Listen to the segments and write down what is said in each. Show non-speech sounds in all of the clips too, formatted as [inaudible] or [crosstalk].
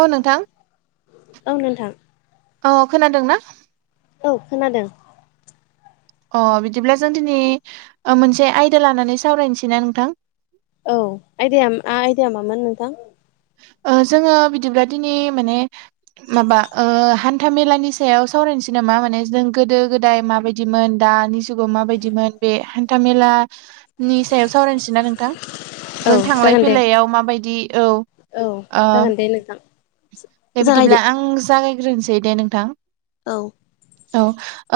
औ नोंथां औ नोंथां औ खोनादोंना। औ खोनादों। अ बिदिब्ला जों दिनै मोनसे आयदा लानानै सावरायनोसै ना नोंथां। औ आइदाया आइदाया मामोन नोंथां। ओ जोङो बिदिब्ला दिनै माने माबा ओ हान्था मेलानि सायाव सावरायनोसै नामा माने जों गोदो गोदाय माबायदि दिमोन दानि जुगाव माबायदिमोन बे हान्थामेला नि सायाव सावरायनोसै ना नोंथां औ जों थांलाय जागोन दे फैलायाव माबायदि औ। औ ओ जागोन दे नोंथां। दे बिदिब्ला जागायदो आं जागायग्रोनोसै दे नोंथां। औ। औ।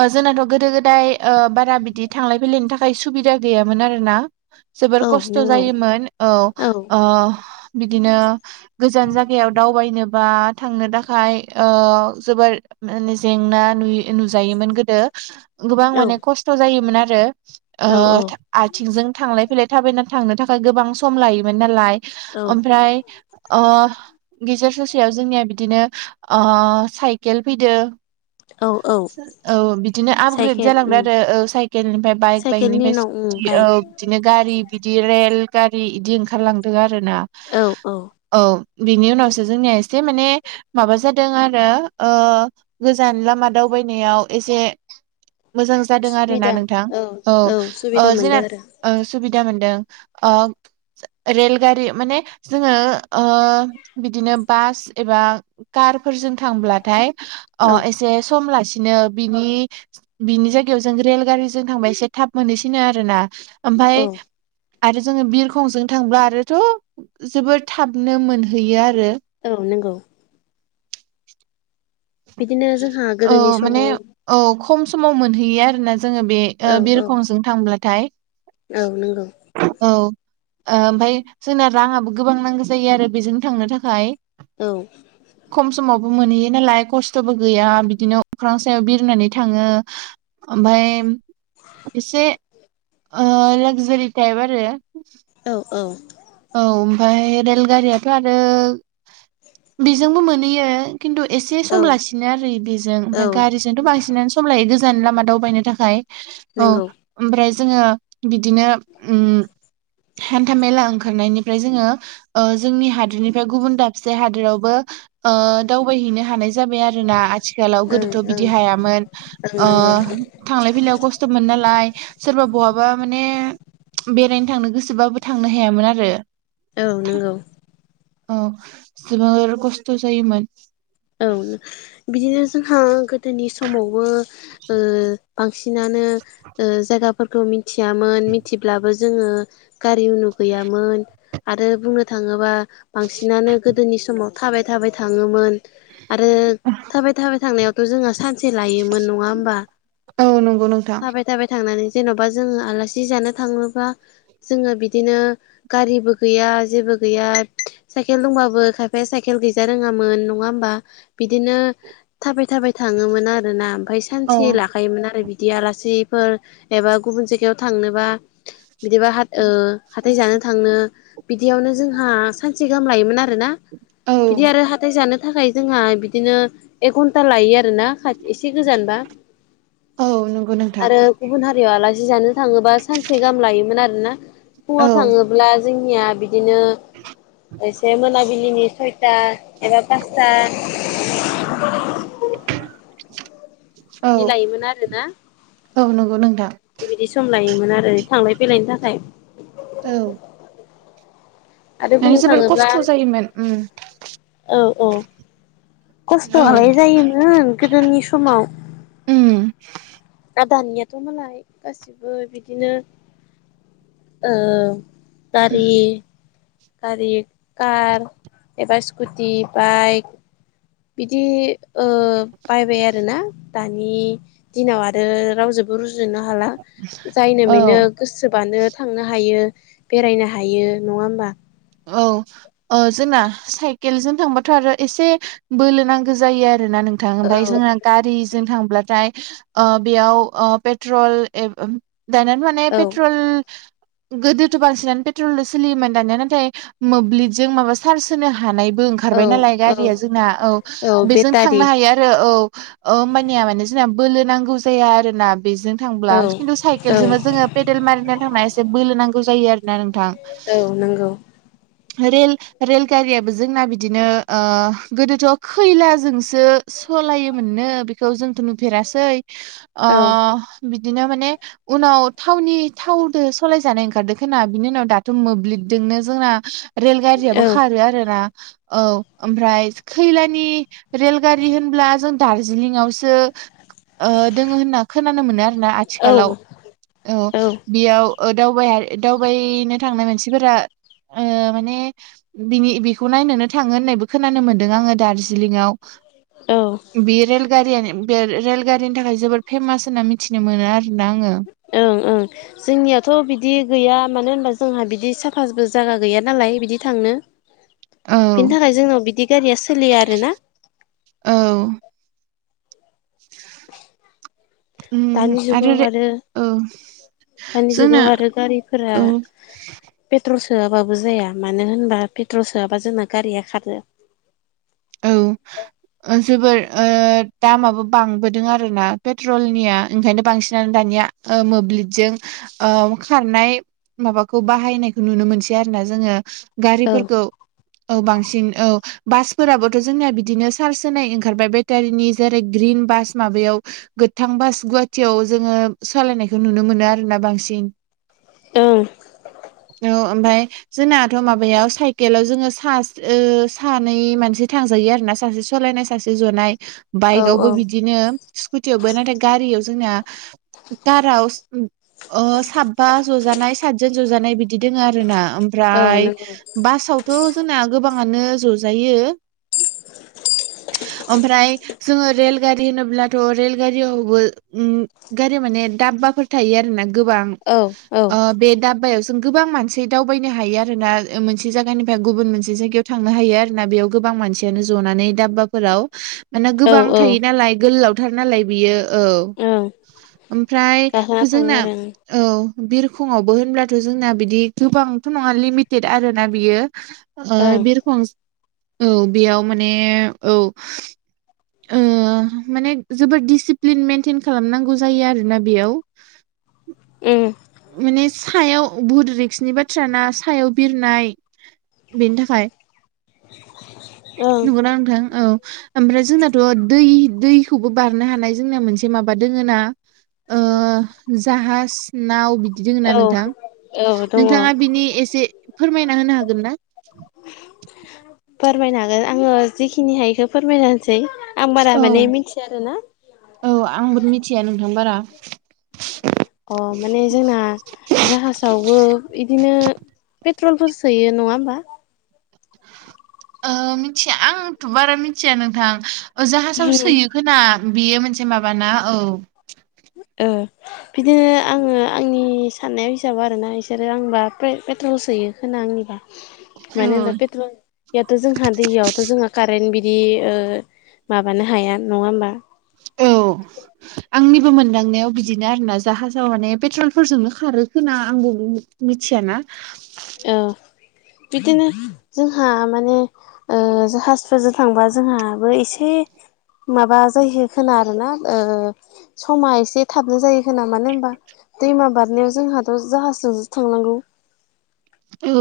ओ जोंनाथ' गोदो गोदाय ओ बारा बिदि थांलाय फैलायनि थाखाय सुबिदा गैयामोन आरो ना। जोबोर औ खस्थ' नोंगौ जायोमोन औ बिदिनो गोजान जायगायाव दावबायनो बा थांनो थाखाय जोबोर मे जेंना नु-नुजायोमोन गोदो गोबां औ माने खस्थ' जायोमोन आरो औ आथिंजों थांलाय फैलाय थाबायनानै थांनो थाखाय गोबां सम लायोमोन नालाय औ ओमफ्राय गेजेर स याव जोंनिया बिदिनो साइकेल फैदो औ औ औ बिदिनो आपग्रेड साइकेल उम जालांबाय आरो औ साइकेलनिफ्राय बाइक साइकेलनि बाइकनिफ्राय उनाव उम स्कुटि औ बाइक बिदिनो गारि बिदि रेल गारि बिदि ओंखारलांदों आरोना औ औ औ बिनि उनावसो जोंनिया एसे माने माबा जादों आरो गोजान लामा दावबायनायाव एसे मोजां जादों आरो ना नोंथां औ सुबिदा जोंना मोनदों आरो सुबिदा मोनदों ओ रेलगारि माने जोङो बिदिनो बास एबा कार फोरजों थांब्लाथाय औ जे सम लासिनो बिनि बिनि जायगायाव जों रेलगारिजों थांबा एसे थाब मोनहैसिनो आरो ना औ ओमफाय आरो जोङो बिरखंजों थांब्ला आरोथ' जोबोर थाबनो मोनहैयो आरो औ नंगौ बिदिनो जोंहा औ गोदोनि माने समाव औ खम समाव मोनहैयो आरोना जोङो बे औ औ बिरखंजों थांब्लाथाय औ नंगौ औ ओमफफ्राय जोंना राङाबो गोबां नांगौ जायो आरो बेजों थांनो थाखाय औ खम समावबो मोनहैयो नालाय खस्थ'बो गैया बिदिनो अख्रां सायाव बिरनानै थाङो ओमफाय एसे लाक्जारि टाइप आरो औ औ औ ओमफाय रेलगारियाथ' आरो बेजोंबो मोनहैयो खिन्थु एसे औ सम लासिनो आरो बेजों औ ओमफाय गारिजोंथ' बांसिनानो समलायो गोजान लामा दावबायनो थाखाय औ नंगौ ओमफ्राय जोङो बिदिनो हान्था मेला ओंखारनायनिफ्राय जोङो जोंनि हादोरनिफ्राय गुबुन दाबसे हादोरावबो दावबायहैनो हानाय जाबाय आरोना आथिखालाव ओं गोदोथ' बिदि ओं हायामोन ओं नंगौ थांलाय फैलायाव खस्थ' मोनो नालाय सोरबा बहाबा माने बेरायनो थांनो गोसोबाबो थांनो हायामोन आरो औ नंगौ औ जबो खस्थ' जायोमोन औ बिदिनो जोंहा गोदोनि समावबो बांसिनानो जायगाफोरखौ मिथियामोन मिथिब्लाबो जोङो गारि नु गैयामोन आरो बुंनो थाङोबा बांसिनानो गोदोनि समाव थाबाय थाबाय थाङोमोन आरो थाबाय थाबाय थांनायावथ' जोंहा सान सानसे लायोमोन नङा होमबा औ नंगौ नोंथां थाबाय जाबाय थांनानै जेन'बा जोङो आलासि जानो थाङोबा जोङो बिदिनो गारिबो गैया जेबो गैया साइकेल दंबाबो खायफाया साइकेल गैजा रोङामोन नङा बा बिदिनो थाबाय थाबाय थाङोमोन आरोना ओमफाय औ सानसे ला थाखायोमोन आरो बिदि आलासिफोर एबा गुबुन जायगायाव थांनोबा बिदिबा हाथाय जानो थांनो बिदियावनो जोंहा सानसे गाहाम लायोमोन आर ना। औ बिदि आरो हाथाय जानो थाखाय जोंहा बिदिनो एक घन्टा लायो आरो ना एसे गोजानबा औ नंगौ नोंथां आरो। गुबुन हारियाव आलासि जानो थाङोबा सानसे गाहाम लायोमोन आरोना फुङाव औ थाङोबा अब्ला जोंनिया बिदिनो एसे मोनाबिलिनि सयथा एबा फास्ता औ बिदि लायोमोन आरोना औ नंगौ नोंथां। बिदि सम लायोमोन आरो थांलाय फैलायनि थाखाय औ। आरो माने बुंनो जोबोर थाङोब्ला खस्थ' जायोमोन उम औ औ। खस्थ'आलाय जायोमोन गोदोनि समाव उम आदानियाथ' मालाय गासिबो बिदिनो ओ गारि गारि कार एबा स्कुटि बाइक बिदि बायबाय आरोना दानि दिनाव आरो रावजो रुजुनो हाला जायनो औ बेनो गोसोबानो थांनो हायो बेरायनो हायो नङा होमबा औ जोंना साइकेलजों थांबाथ' आरो एसे बोलो नांगौ जायो आरो ना नों थां औ आंफाय जोंआ गारिजों थांब्लाथाय ओ बेयाव ओ पेट्रल [inaudible] दानियाथ' माने औ पेट्रल गोदोथ' बांसिनानो पेट्रलल' सोलियोमोन दानिया नाथाय मोब्लिबजों माबा सार्स होनो हो हानायबो औ ओंखारबाय नालाय औ गारिया जोंना औ बेजों थांनो हायो। आरो औ होमबानिया माने जोंना बोलो नांगौ जाया आरोना बेजों थांब्ला औ खिन्थु औ साइकेलजोंबो जोङो पेदेल मारिना थांना एसे बोलो नांगौ जायो आरोना नोंथां। औ नंगौ। रेल रेलगारियाबो जोंना बिदिनो गोदोथ' खैलाजोंसो सालायोमोननो बेखौ जोंथ' नुफेरासै औ बिदिनो माने उनाव थावनि थावजों सलायजानाय ओंखारदों खोना बिनि उनाव दाथ' मोब्लिबजोंनो जोंना रेल गारियाबो औ खारो आरोना औ ओमफ्राय खैलानि रेलगारि होनब्ला जों दार्जिलिंआवसो दोङो होनना खोनानो मोनो आरो औ आथिखालाव औ बेयाव [unintelligible] दावबायनो थांनाय मानसिफोरा माने बिनि बेखौ नायनोनो थाङो होननायबो खोनानो मोनदों आङो दार्जिलिंआव औ बे रेलगारियानो बे रेलगारिनि थाखाय जोबोद फेमास होनना मिथिनो मोनो आरोना आङो ओं ओं। जोंनियाथ' बिदि गैया मानो होनबा जोंहा बिदि साफाबो जायगा गैया नालाय बिदि थांनो औ बिनि थाखाय जोंनाव बिदि गारिया सोलियो आरो ना औ [unintelligible] उम दानि आरो जुगाव औ जोंनो फोरा पेट्रल सोआबाबो जाया मानो होनबा पेट्रल सोआबा जोंना गारिया खारो औ जोबोर दामाबो बांबोदों आरोना पेट्रलनिया ओंखायनो बांसिनानो दानिया ओ मोब्लिबजों ओ खारनाय माबाखौ बाहायनायखौ नुनो मोनसै आरो ना जोङो। औ गारिफोरखौ औ बांसिन औ बास फोराबोथ' जोंनिया बिदिनो चार्ज होनाय ओंखारबाय। बेटारिनि जेरै ग्रिन बास माबायाव। गोथां बास गुवाहाटियाव जोङो सालायनायखौ नुनो मोनो आरोना बांसिन। ओं औ ओमफाय। जोंनाथ' माबायाव साइकेलाव जोङो सास ओ सानै मानसि। सासे थांजायो आरो ना सासे सलायनाय सासे जनाय औ औ बाइकआवबो बिदिनो। स्कुटियावबो नाथाय गारियाव जोंना। दाराव ओ साबबा ज'जानाय सातजोन जजानाय बिदि दोङ आरो ना। औ ओमफ्राय नंगौ बासावथ' जोंना गोबाङानो जजायो। [unintelligible] ओमफ्राय जोङो रेलगारि होनोब्लाथ' रेलगारियावबो उम गारियाव माने दाब्बाफोर थायो आरो ना गोबां। औ औ ओ बे दाब्बायावसो जों गोबां मानसि दावबायनो हायो आरोना। ओ मोनसे जायगानिफ्राय गुबुन मोनसे जायगायाव थांनो हायो आरोना। बेयाव गोबां मानसियानो जनानै दाब्बाफोराव मानो औ गोबां औ थायो नालाय। गोलावथार नालाय। बियो औ ओं ओमफ्राय गाखोना थाङो हुजोंना आरो औ बिरखंआवबो होनब्लाथ' जोंना बिदि गोबांथ' नङा लिमिटेड आरोना बियो। ओ ओं बिरखं औ बेयाव माने औ। ओ माने जोबोद दिडिसिप्लिन मेेनटेन खालामनांगौ जायो आरोना बेयाव। ओं माने सायाव बुद रिक्सनि बाथ्राना। सायाव बिरनाय बेनि थाखाय ओं नंगौना नोंथां औ। ओमफ्राय जोंनाथ' दै दैखौबो बारनो हानाय जोंना मोनसे माबा दोङो ना। ओ जाहाज नाव बिदि दोङो ना नोंथां। औ औ दङ नोंथाङा बिनि एसे फोरमायना होनो हागोन ना? फोरमायनो हागोन। आङो जिखिनि हायो इखौ फोरमायन होनसै आं बारा औ माने मिथिया आरो ना। औ आंबो मिथिया नोंथां बारा। अ माने जोंना जाहाजावबो इदिनो पेट्रलफोर सोयो नङा होमबा? ओ मिथिया आंथ' बारा मिथिया नोंथां ओ जाहाजाव सोयो खोना बियो मोनसे माबाना औ। ओ। बिदिनो आङो आंनि साननाय हिसाब आरोना इसोरो आंबा पेपेट्रल सोयो खोना आंनिबा। औ मानो होनबा पेट्रल जोंहा दैयावथ' जोंहा कारेन्ट बि दि ओ माबानो हाया नङा होमबा। औ। आंनिबो मोनदांनायाव बिदिनो आरोना। जाहाजाव माने पेट्रलफोरजोंनो खारो खोना आंबो मिथिया ना। औ बिदिनो जोंहा माने ओ जाहाजफोरजों थांबा जोंहाबो एसे माबा जाहोयो खोना आरोना ओ समा एसे थाबनो जायो खोना मानो होमबा दैमा बारनायाव जोंहाथ' जाहाजजोंसो थांनांगौ। औ।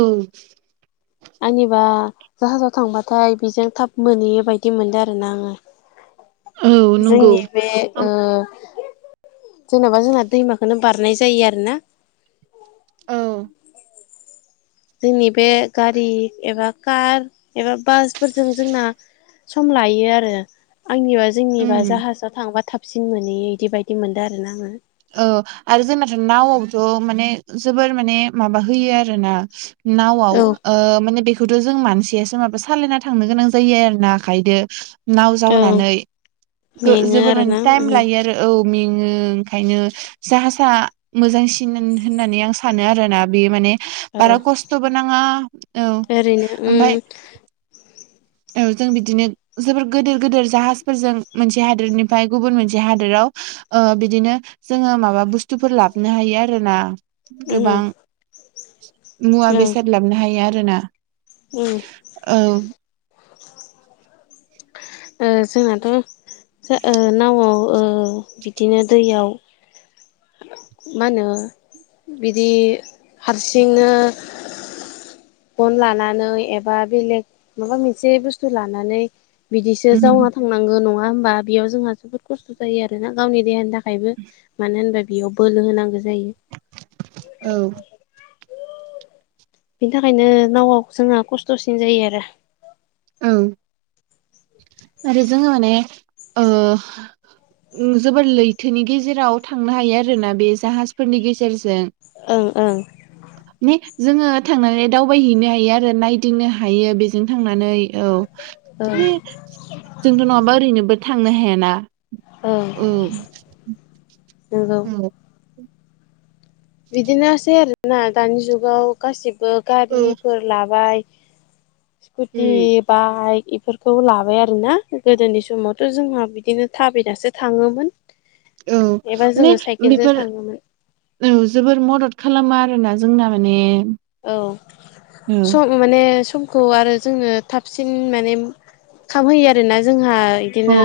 आनिबा जाहाजाव थांबाथाय बेजों थाब मोनहैयो बायदि मोनदों आरोना आङो। औ नंगौ जोंनि बे ओम ओ जेनेबा जोंहा दैमाखोनो बारनाय जायो आरो ना। औ। जोंनि बे गारि एबा कार एबा बासफोरजों जोंना सम लायो आरो आंनिबा जोंनिबा उम जाहाजाव थांबा थाबसिन मोनै इदि बायदि मोनदो आरोना आङो औ आरो जोंनाथ' नावआवबोथ' माने जोबोर माने माबा होयो आरो ना? नावआव औ ओ माने बेखौथ' जों मानसियासो माबा सालायना थांनो गोनां जायो आरो ना आखायदो नाव ओं जावनानै गो मेङो जोबोर माने आरोना टायेम उम लायो आरो औ मेङो। खायनो जाहासा मोजांसिन होननानै आं सानो आरोना बे माने औ बारा खस्थ'बो नाङा औ ओरैनो उम ओमफाय औ जों बिदिनो जोबोर गोदोर गोदोर जाहाजफोरजों मोनसे हादोरनिफ्राय गुबुन मोनसे हादोराव ओ बिदिनो जोङो माबा बुस्थुफोर लाबनो हायो आरोना? उम गोबां मुवा ओं बेसाद लाबनो हायो आरोना? उम औ ओ जोंनाथ' जा ओ नावआव ओ बिदिनो दैयाव मा होनो बिदि हारसिंनो फन लानानै एबा बेलेग माबा मोनसे बुस्थु लानानै बिदिसो उम जावना था थांनांगो नङा होनबा बेयाव जोंहा [unintelligible] खस्थ' जायो आरोना गावनि देहानि थाखायबो मानो होनबा बेयाव बोलो होनांगो जायो। औ बिनि थाखायनो नावआव जोंहा खस्थ'सिन जायो आरो ओं आरो जोङो माने ओ जोबोर लैथोनि गेजेराव थांनो हायो आरोना बे जाहाजफोरनि गेजेरजों ओं ओं ने जोङो थांनानै दावबायहैनो हायो आरो नायदिंनो हायो बेजों थांनानै औ ओं ने जोंथ' नङाबा ओरैनोबो थांनो हायाना। [unintelligible] नोंगौ। औ बिदिनोसै आरोना दानि जुगाव गासिबो औ गारिफोर लाबाय स्कुटि उम बाइक इफोर खौ लाबाय आरोना गोदोनि समावथ' जोंहा बिदिनो थाबायनासो थाङोमोन। औ एबा माने जोङो साइकेलजों बेफोर थाङोमोन औ जोबोर मदद खालामो आरोना जोंना माने औ औ स खौ माने समखौ आरो जोंनो थाबसिन माने खामहोयो आरोना जोंहा औ इदिनो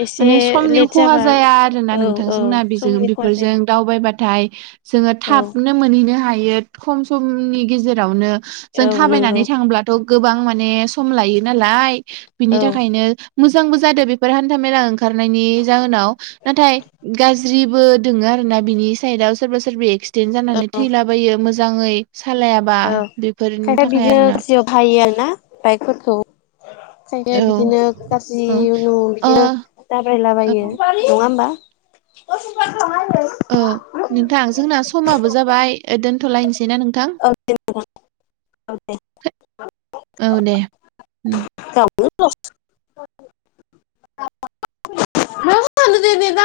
एसे माने समनि लेट खहा जाबा जाया आरो ना औ औ नोंथांजोंना बेजों समनि खहा बेफोरजों जाया दावबायबाथाय जोङो औ थाबनो मोनहैनो हायो खम समनि गेजेरावनो जों औ नंगौ थाबायनानै थांब्लाथ' गोबां माने सम लायो नालाय। बिनि औ थाखायनो मोजांबो जादों बेफोर हान्थामेला ओंखारनायनि जाहोनाव नाथाय गाज्रिबो दोङो आरो ना बिनि सायेदाव सोरबा सोरबि एक्स देन्ट जानानै थैलाबायो मोजाङै सालायाबा बेफोरनि थाखाय आरोना? खायो ना बाइकफोरखौ औ [unintelligible] बिदिनो गाज्रि औ ओ उनु बिदिनो ओ दाब्रायलाबायो। नङा ओमबा? औ नोंथां जोंना समाबो जाबाय ओ दोनथ'लायनोसैना नोंथां? औ औ दे उम गाव मा जानो दे दे